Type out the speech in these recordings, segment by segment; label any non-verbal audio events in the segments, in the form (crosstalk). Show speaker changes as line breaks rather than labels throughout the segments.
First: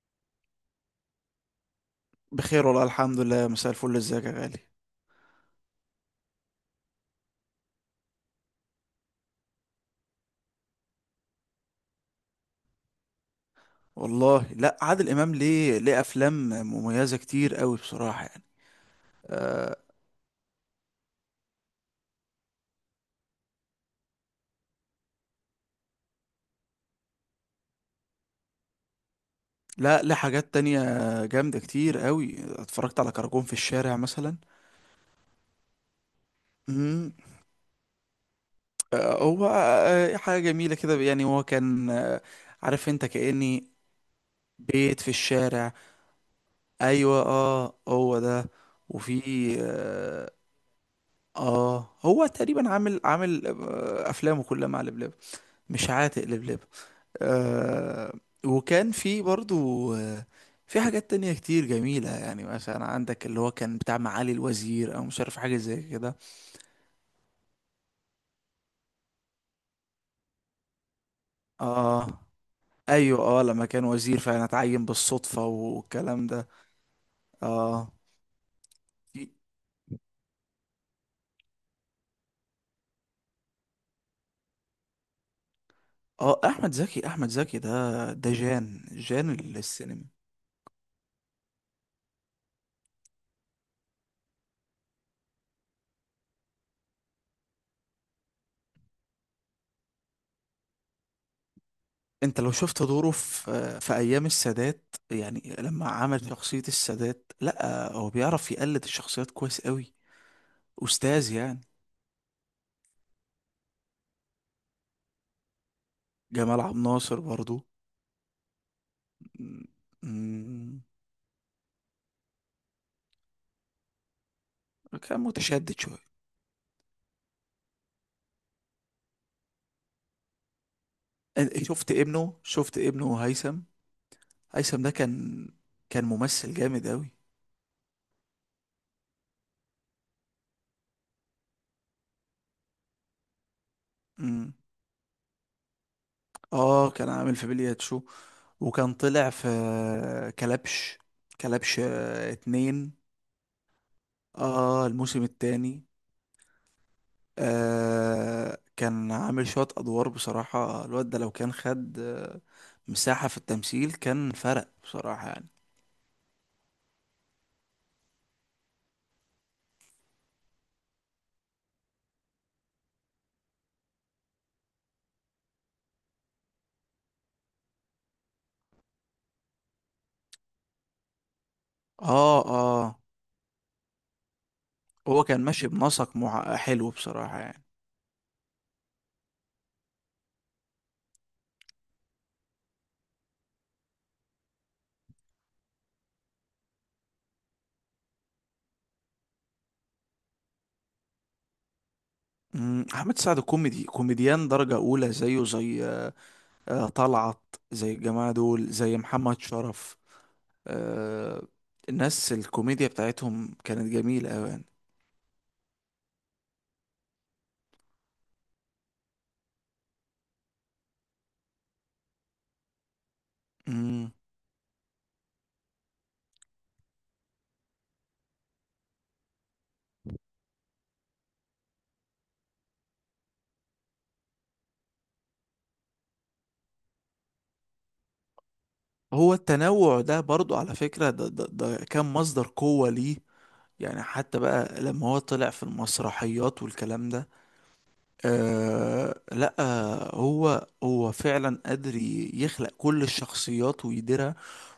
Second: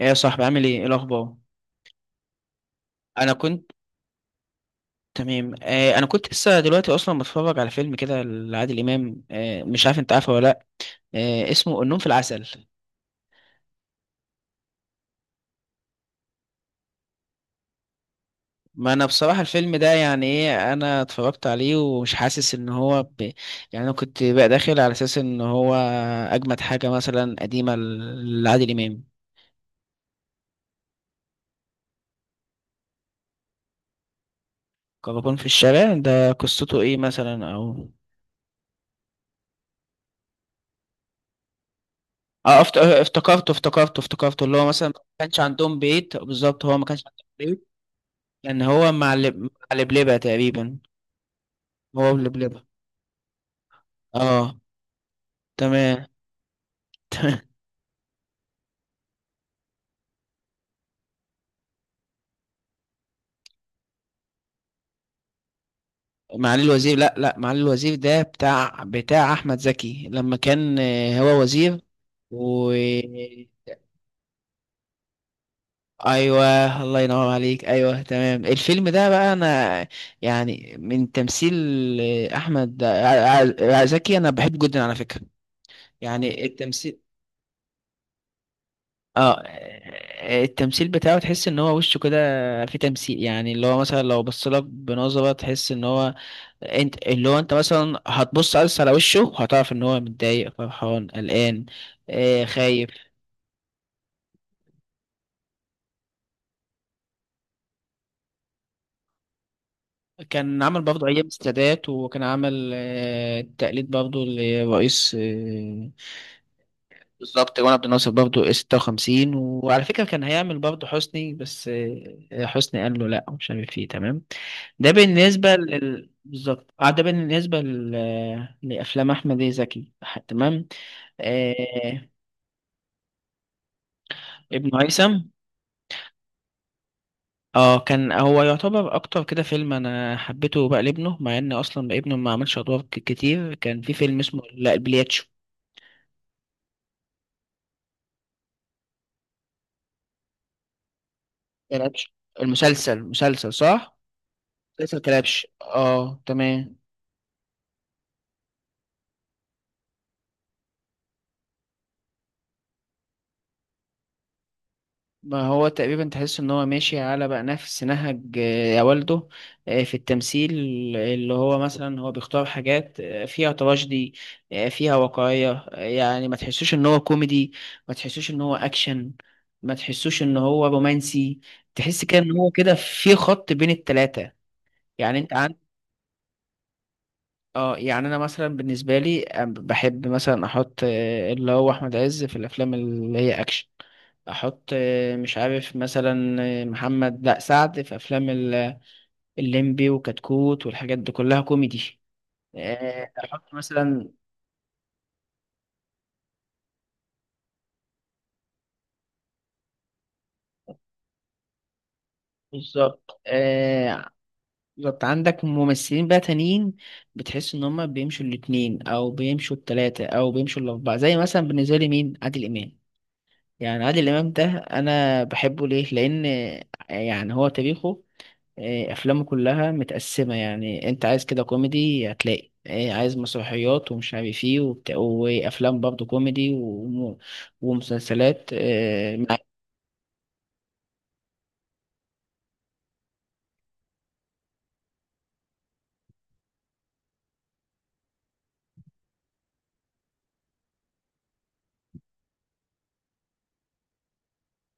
ايه يا صاحبي عامل ايه ايه الاخبار.
بخير والله الحمد
انا
لله، مساء
كنت
الفل، ازيك يا غالي؟
تمام. انا كنت لسه دلوقتي اصلا بتفرج على فيلم كده لعادل امام. مش عارف انت عارفه ولا لا؟ آه اسمه النوم في العسل.
والله، لا، عادل امام ليه افلام مميزه كتير قوي بصراحه يعني.
ما انا بصراحه الفيلم
آه
ده يعني ايه انا اتفرجت عليه ومش حاسس ان هو يعني انا كنت بقى داخل على اساس ان هو اجمد حاجه مثلا قديمه لعادل امام.
لا، ليه حاجات تانية جامده كتير قوي. اتفرجت على كراكون في الشارع مثلا.
كراكون في الشارع ده قصته ايه
امم
مثلا او
هو حاجه جميله كده يعني. هو كان، عارف انت،
افتكرته
كاني
افتكرته اللي هو مثلا
بيت
ما
في
كانش
الشارع.
عندهم بيت بالظبط، هو ما كانش
ايوه، هو ده.
لان هو
وفي
مع لبلبة
اه
تقريبا. هو
هو
بلبلبة.
تقريبا عامل افلامه
اه
كلها مع لبلب. مش
تمام.
عاتق لبلب.
(laughs)
آه وكان في برضو آه في حاجات تانية كتير جميلة يعني، مثلا عندك اللي هو كان بتاع معالي الوزير او مش عارف حاجة زي كده.
معالي الوزير، لا معالي الوزير ده بتاع احمد زكي لما كان، هو وزير
اه
و
ايوه، لما كان وزير فعلا اتعين بالصدفة والكلام ده.
ايوه الله ينور عليك،
اه
ايوه تمام. الفيلم ده
في-
بقى انا يعني من تمثيل احمد زكي. انا بحبه جدا على فكرة،
اه
يعني
احمد
التمثيل.
زكي احمد زكي ده جان
اه
السينما.
التمثيل بتاعه تحس ان هو وشه كده في تمثيل، يعني اللي هو مثلا لو بص لك بنظرة تحس ان هو، انت اللي هو انت مثلا هتبص بس على وشه هتعرف ان هو متضايق، فرحان، قلقان،
انت لو شفت
خايف.
دوره في ايام السادات، يعني لما عمل شخصية السادات. لا، هو بيعرف يقلد الشخصيات كويس قوي.
كان عمل برضه ايام
استاذ يعني،
السادات وكان عمل تقليد برضه لرئيس
جمال عبد الناصر
بالظبط،
برضو.
جمال عبد الناصر برضه 56. وعلى فكرة كان هيعمل
مم،
برضه حسني، بس حسني قال له لا، مش عارف ايه. تمام، ده
كان
بالنسبة
متشدد شوية.
لل بالظبط. اه ده لأفلام أحمد زكي. تمام.
أنا شفت
آه...
ابنه شفت ابنه هيثم.
ابن
هيثم ده
هيثم.
كان ممثل جامد أوي.
اه كان هو يعتبر أكتر كده فيلم أنا حبيته بقى لابنه، مع إن أصلا ابنه ما عملش أدوار كتير. كان في فيلم اسمه
مم.
لا البلياتشو.
اه كان عامل في بليات شو، وكان طلع في كلبش. كلبش،
كلبش
اتنين.
المسلسل، مسلسل صح؟
اه
مسلسل
الموسم
كلبش،
التاني.
اه تمام.
كان عامل شوية أدوار بصراحة. الواد ده لو كان خد مساحة في التمثيل، كان فرق بصراحة
ما
يعني.
هو تقريبا تحس ان هو ماشي على بقى نفس نهج يا والده في التمثيل. اللي هو مثلا هو بيختار حاجات فيها تراجيدي، فيها واقعية. يعني ما تحسوش ان هو كوميدي، ما تحسوش ان هو اكشن، ما تحسوش ان هو رومانسي. تحس كده ان
اه
هو
اه
كده في خط بين التلاتة. يعني
هو
انت
كان
عن،
ماشي بنسق مع، حلو بصراحة يعني.
اه يعني انا مثلا بالنسبة لي بحب مثلا احط اللي هو احمد عز في الافلام اللي هي اكشن. احط مش عارف مثلا محمد، لا، سعد في افلام الليمبي وكتكوت والحاجات دي كلها كوميدي.
احمد سعد
احط
كوميدي،
مثلا
كوميديان درجة اولى، زيه زي، طلعت، زي الجماعة دول، زي محمد شرف. آه، الناس الكوميديا
بالظبط
بتاعتهم كانت جميلة اوي يعني.
بالظبط. عندك ممثلين بقى تانيين بتحس ان هم بيمشوا الاتنين او بيمشوا التلاتة او بيمشوا الاربعة، زي مثلا بالنسبة لي مين؟ عادل امام. يعني عادل
مم.
امام ده انا بحبه ليه؟ لان يعني هو تاريخه إيه، افلامه كلها متقسمه. يعني انت عايز كده كوميدي هتلاقي، إيه، عايز مسرحيات ومش عارف ايه وبتاع، وافلام برضه كوميدي ومسلسلات إيه،
هو التنوع ده برضو على فكرة ده كان مصدر قوة ليه. يعني حتى بقى لما هو طلع في المسرحيات والكلام ده. لا، هو فعلا قادر يخلق كل الشخصيات ويديرها.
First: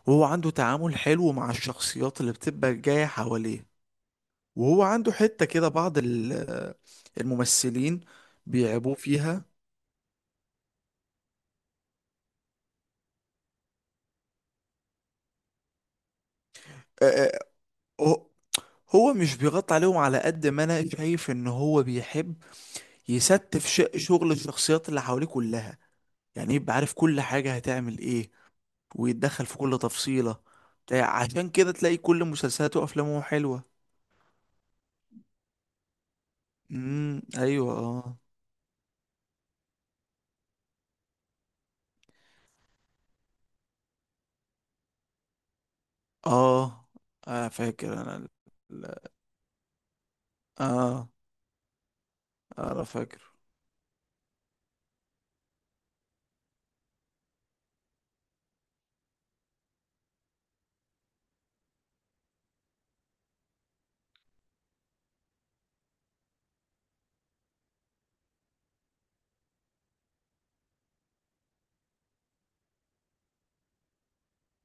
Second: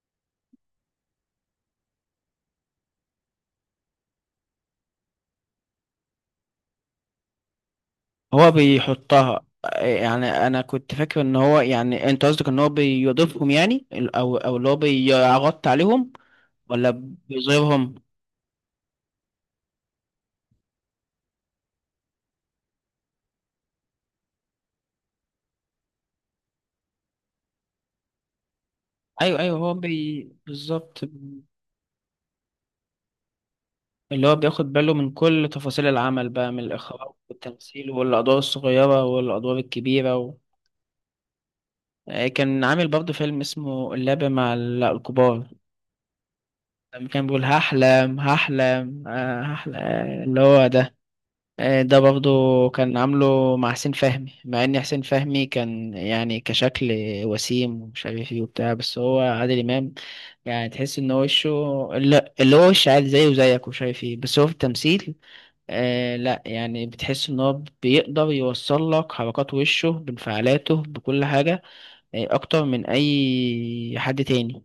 وهو عنده تعامل حلو مع الشخصيات اللي بتبقى جاية حواليه. وهو عنده حتة كده بعض الممثلين
هو
بيعيبوه
بيحطها
فيها.
إيه، يعني انا كنت فاكر ان هو، يعني انت قصدك ان هو بيضيفهم يعني او اللي هو بيغطي عليهم ولا
آه آه،
بيظهرهم؟
هو هو مش بيغطي عليهم، على قد ما انا شايف ان هو بيحب يستف شغل الشخصيات اللي حواليه كلها. يعني يبقى عارف كل حاجة هتعمل ايه،
ايوه
ويتدخل
ايوه
في
هو
كل تفصيلة.
بالظبط.
عشان كده تلاقي كل مسلسلاته وافلامه حلوة.
اللي هو بياخد باله من كل تفاصيل العمل بقى، من الاخراج
ايوه،
والتمثيل
اه.
والادوار الصغيره والادوار الكبيره. كان عامل برضه فيلم اسمه اللعبة مع الكبار،
اه
لما كان بيقول
اه فاكر انا
هحلم هحلم
ال-
آه، هحلم اللي هو ده.
اه
ده برضه
انا
كان
فاكر.
عامله مع حسين فهمي، مع ان حسين فهمي كان يعني كشكل وسيم ومش عارف ايه وبتاع، بس هو عادل امام يعني تحس ان هو وشه، لا اللي هو وش عادي زيه وزيك ومش عارف ايه، بس هو في التمثيل لا، يعني بتحس ان هو بيقدر يوصل لك حركات وشه بانفعالاته بكل حاجة، يعني اكتر من اي حد تاني.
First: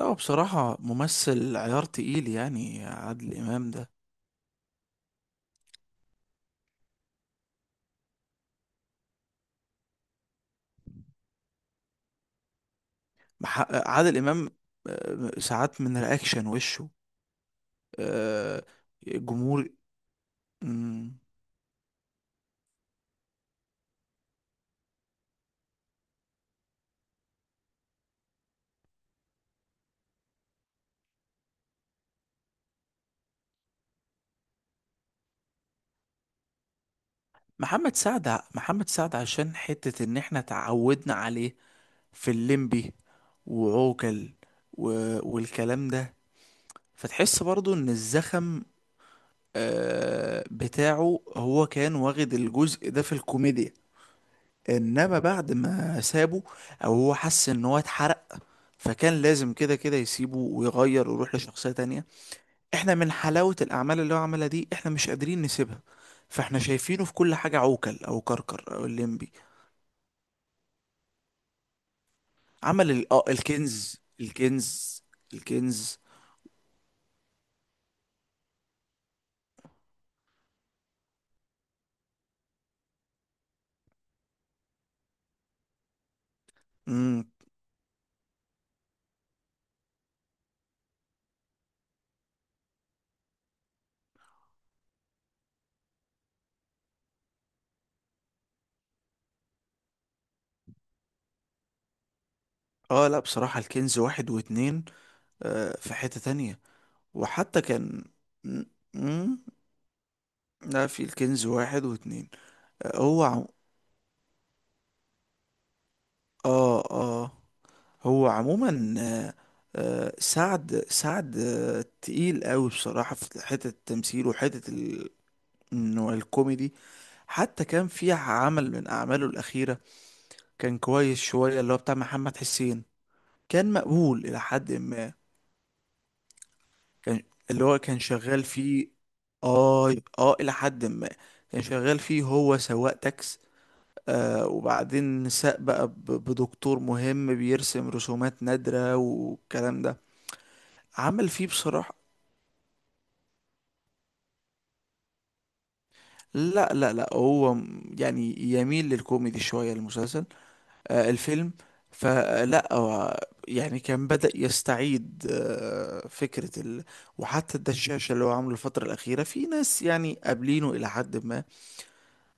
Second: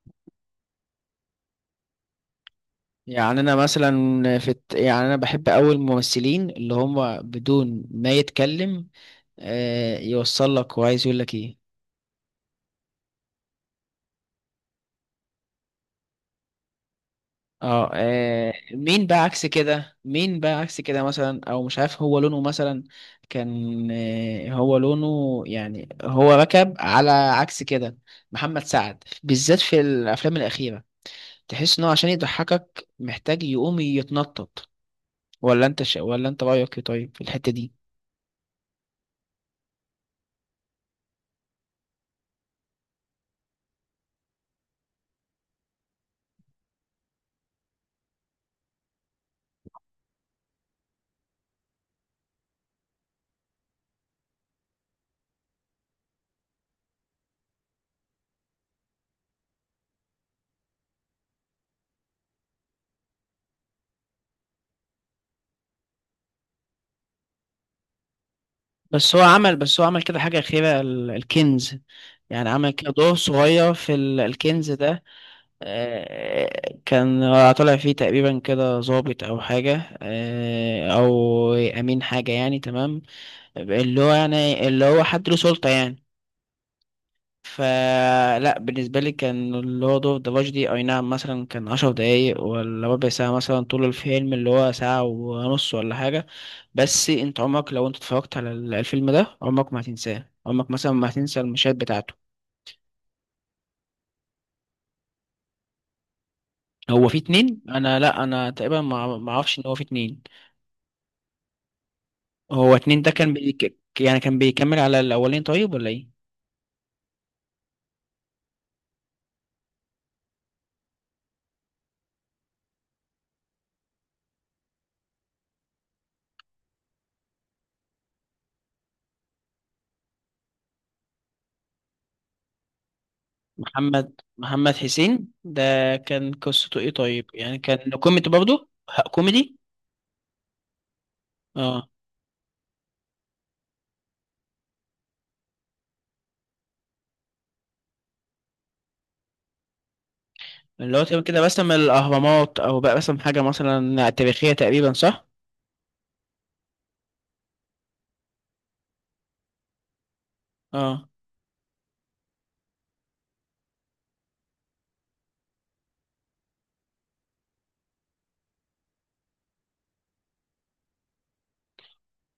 لا، هو بصراحة ممثل عيار تقيل يعني، عادل
يعني انا
امام ده.
مثلا في يعني انا بحب أوي الممثلين اللي هم بدون ما يتكلم يوصل لك هو عايز يقول لك ايه.
محقق عادل امام، ساعات من رياكشن وشه.
اه
آه
مين بقى عكس
جمهور.
كده، مين بقى عكس كده،
مم.
مثلا او مش عارف هو لونه مثلا كان هو لونه يعني هو ركب على عكس كده. محمد سعد بالذات في الافلام الاخيره تحس انه عشان يضحكك محتاج يقوم يتنطط. ولا انت رايك ايه طيب في الحته دي؟
محمد سعد عشان حتة ان احنا تعودنا عليه، في الليمبي وعوكل و... والكلام ده. فتحس برضو ان الزخم بتاعه هو كان واخد الجزء ده في الكوميديا. انما بعد ما سابه، او هو حس ان هو اتحرق. فكان لازم كده كده يسيبه ويغير ويروح لشخصية تانية. احنا من حلاوة الاعمال اللي هو عملها دي، احنا مش قادرين نسيبها. فاحنا شايفينه في كل حاجة، عوكل او كركر او الليمبي.
بس هو عمل كده حاجه اخيره، الكنز. يعني عمل كده
عمل ال...
دور
آه،
صغير في
الكنز
الكنز
الكنز
ده.
الكنز
كان طالع فيه تقريبا كده ضابط او حاجه او امين حاجه يعني، تمام، اللي هو حد له سلطه يعني.
مم،
فلا بالنسبة لي كان اللورد اوف ذا دي، اي نعم مثلا كان عشر دقايق ولا ربع ساعة مثلا طول الفيلم اللي هو ساعة ونص ولا حاجة، بس انت عمرك لو انت اتفرجت على الفيلم ده عمرك ما هتنساه، عمرك مثلا ما هتنسى المشاهد بتاعته.
اه لا، بصراحة الكنز واحد واتنين، في حتة تانية.
هو في اتنين؟
وحتى
انا
كان
لا انا
م-
تقريبا ما
م-
اعرفش ان هو في اتنين.
لا، في الكنز واحد واتنين.
هو
آه
اتنين ده
هو
كان
عم...
يعني كان بيكمل على الاولين طيب ولا ايه؟
اه اه هو عموما. آه سعد تقيل قوي بصراحة في حتة التمثيل، وحتة ال انه الكوميدي. حتى كان في عمل من اعماله الاخيرة، كان كويس شوية، اللي هو بتاع محمد حسين. كان
محمد
مقبول الى حد
محمد حسين
ما.
ده كان قصته ايه
كان
طيب، يعني
اللي هو
كان
كان
كوميدي
شغال
برضه
فيه.
كوميدي؟
اه، اه، الى حد ما. كان
اه
شغال فيه هو سواق تاكس. وبعدين ساق بقى بدكتور مهم بيرسم رسومات نادرة والكلام ده.
اللي هو تقريبا
عمل
كده
فيه
بسم
بصراحة.
الأهرامات أو بقى بسم حاجة مثلا تاريخية تقريبا صح؟
لا، لا، لا، هو يعني يميل للكوميدي شوية المسلسل.
اه
الفيلم. فلا، هو يعني كان بدأ يستعيد فكرة ال. وحتى الدشاشة اللي هو عامله الفترة الأخيرة، في ناس يعني قابلينه إلى حد ما.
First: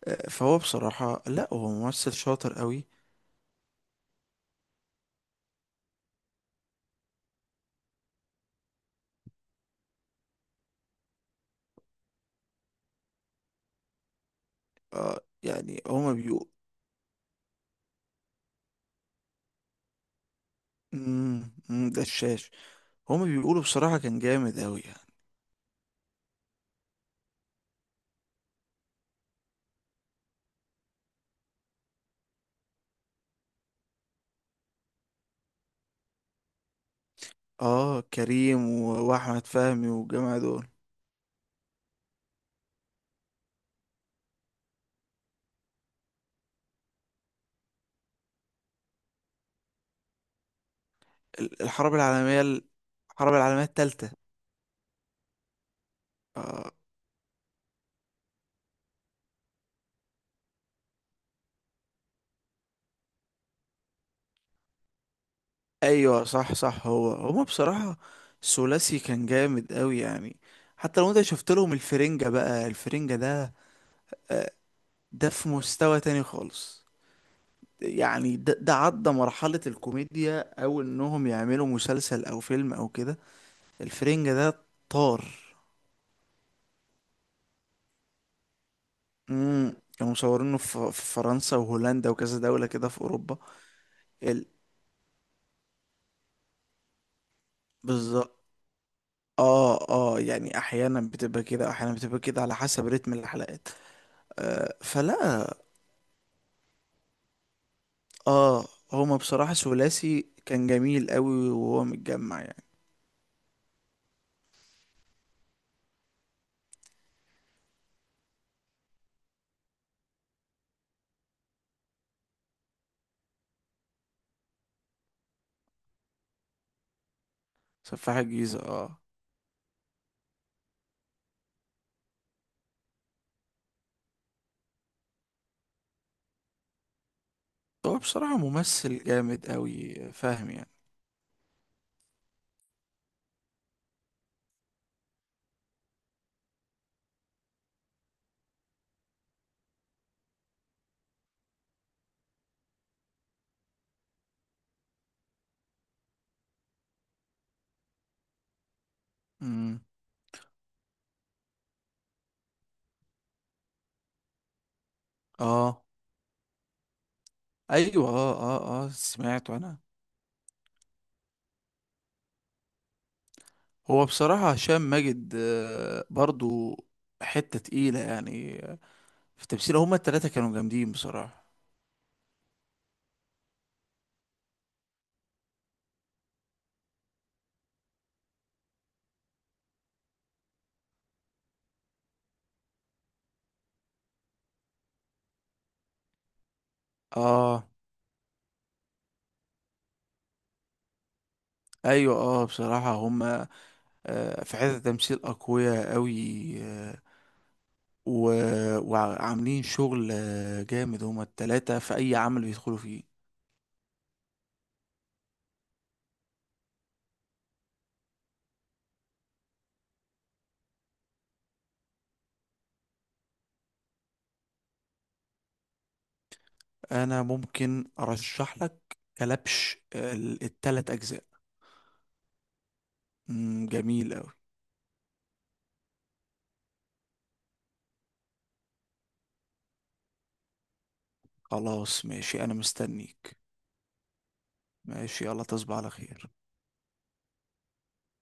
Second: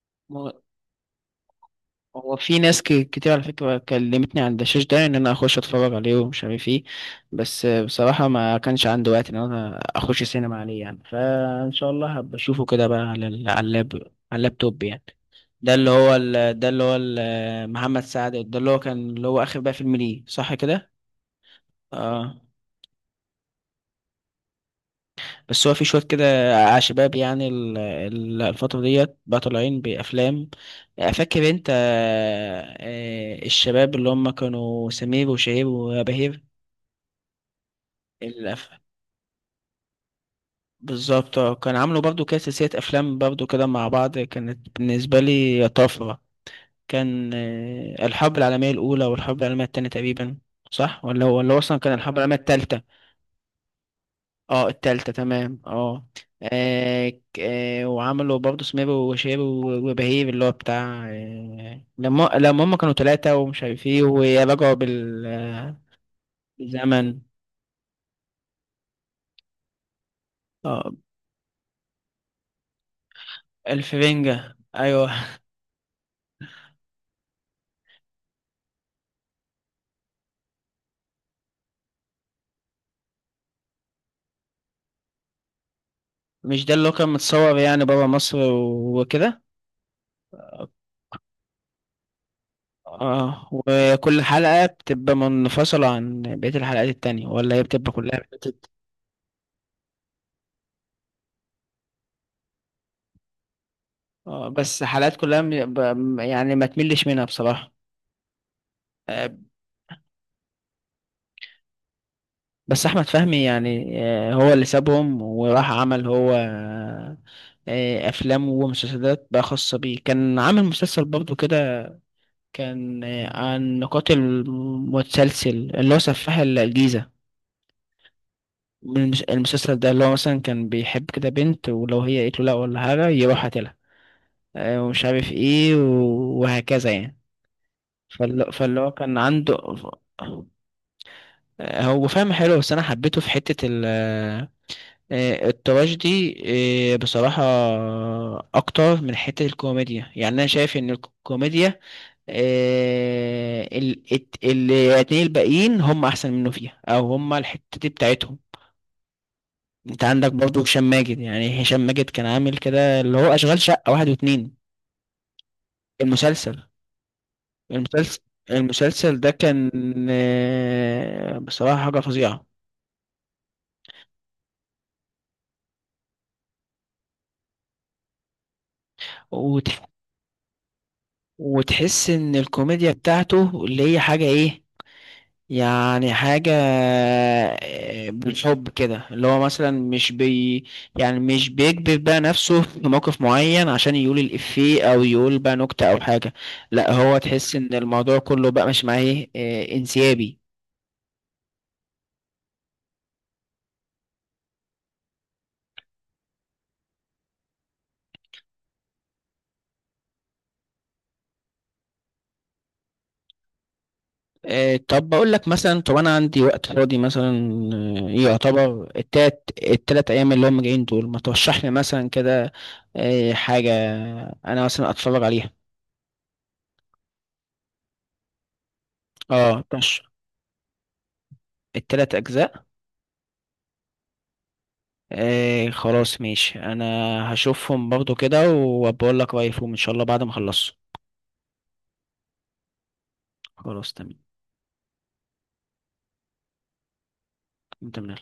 هو
فهو بصراحة، لا هو ممثل
هو
شاطر
في ناس
قوي.
كتير على فكرة كلمتني عن الدشاش ده إن أنا أخش أتفرج عليه ومش عارف إيه، بس بصراحة ما كانش عندي وقت إن أنا أخش سينما عليه يعني، فإن شاء الله هبقى أشوفه كده بقى على على اللاب، على اللابتوب يعني.
يعني هما بيقولوا،
ده اللي هو محمد سعد ده اللي هو كان اللي هو آخر بقى فيلم ليه صح كده؟ اه
دشاش. هما بيقولوا بصراحة كان جامد قوي يعني.
بس هو في شوية كده شباب يعني الفترة ديت بقى طالعين بأفلام. فاكر انت الشباب اللي هم كانوا سمير وشهير وبهير؟
اه كريم
الأف...
واحمد فهمي والجماعة دول.
بالظبط كان عاملوا برضو كده سلسلة أفلام برضو كده مع بعض، كانت بالنسبة لي طفرة. كان الحرب العالمية الأولى والحرب العالمية التانية تقريبا، صح؟ ولا هو
ال-
أصلا كان
الحرب
الحرب العالمية
العالمية ال-
التالتة؟
الحرب العالمية التالتة.
اه التالتة تمام، اه
آه
وعملوا برضه سمير وشهير وبهير اللي هو بتاع لما هم كانوا تلاتة ومش عارف ايه ورجعوا
ايوه، صح، صح، هو
بالزمن.
هما بصراحة ثلاثي كان جامد قوي يعني.
اه
حتى لو انت شفت لهم الفرنجة، بقى الفرنجة ده،
الفرنجة، ايوه.
ده في مستوى تاني خالص. يعني ده عدى مرحلة الكوميديا، او انهم يعملوا مسلسل او فيلم او كده. الفرنجة ده طار.
مش ده اللي هو كان متصور يعني بابا مصر وكده؟
كانوا مصورينه في فرنسا وهولندا وكذا دولة كده في اوروبا.
اه وكل
ال...
حلقة بتبقى منفصلة عن بقية الحلقات التانية، ولا هي بتبقى كلها
بالظبط. اه يعني احيانا بتبقى كده، احيانا بتبقى كده، على حسب رتم الحلقات.
اه بس حلقات كلها
فلا،
يعني ما تملش منها بصراحة.
اه هما
آه،
بصراحة ثلاثي كان جميل قوي وهو متجمع يعني.
بس احمد فهمي يعني هو اللي سابهم وراح عمل هو افلام ومسلسلات بقى خاصة بيه. كان عامل مسلسل برضه كده، كان عن قاتل متسلسل اللي هو سفاح الجيزة.
سفاح الجيزة. اه.
المسلسل ده اللي هو مثلا كان بيحب كده بنت، ولو هي قالت له لا ولا حاجة يروح قاتلها ومش عارف ايه وهكذا يعني.
هو بصراحة
فاللي هو
ممثل
كان
جامد
عنده
قوي، فاهم يعني.
هو فاهم حلو، بس انا حبيته في حتة ال آه، التراجيدي بصراحة أكتر من حتة الكوميديا. يعني أنا شايف إن الكوميديا الاتنين الباقيين هم أحسن منه فيها، أو هم الحتة دي بتاعتهم.
امم
أنت عندك برضه هشام ماجد، يعني هشام ماجد كان عامل كده اللي هو أشغال شقة واحد واتنين،
اه،
المسلسل.
ايوه،
المسلسل
اه، اه، اه،
المسلسل ده
سمعته
كان
انا.
بصراحة حاجة فظيعة.
هو بصراحة هشام ماجد، برضو، حتة تقيلة يعني، في تمثيله،
وتح-
هما التلاتة كانوا جامدين بصراحة.
وتحس إن الكوميديا بتاعته اللي هي حاجة إيه، يعني حاجة بالحب كده، اللي هو مثلا مش بي، يعني مش بيكبر بقى نفسه (laughs) في موقف معين عشان يقول الإفيه أو يقول بقى نكتة أو حاجة. لا هو تحس
اه
إن الموضوع كله بقى مش معاه إيه، انسيابي.
ايوه، بصراحة هما في حتة تمثيل اقوياء قوي، و... وعاملين شغل جامد، هما التلاتة في اي عمل بيدخلوا فيه.
طب بقول لك مثلا، طب أنا عندي وقت فاضي مثلا يعتبر التلات أيام اللي هم جايين دول، ما ترشح لي مثلا كده حاجة أنا مثلا أتفرج عليها؟
انا ممكن ارشح لك
اه
كلبش،
ترشح
التلات اجزاء.
التلات أجزاء؟
جميل قوي.
ايه خلاص ماشي، انا هشوفهم برضو كده وبقول لك رأيي فيهم ان شاء الله بعد ما اخلصهم.
خلاص، ماشي، انا مستنيك.
خلاص تمام.
ماشي، يلا، تصبح على خير.
تمام.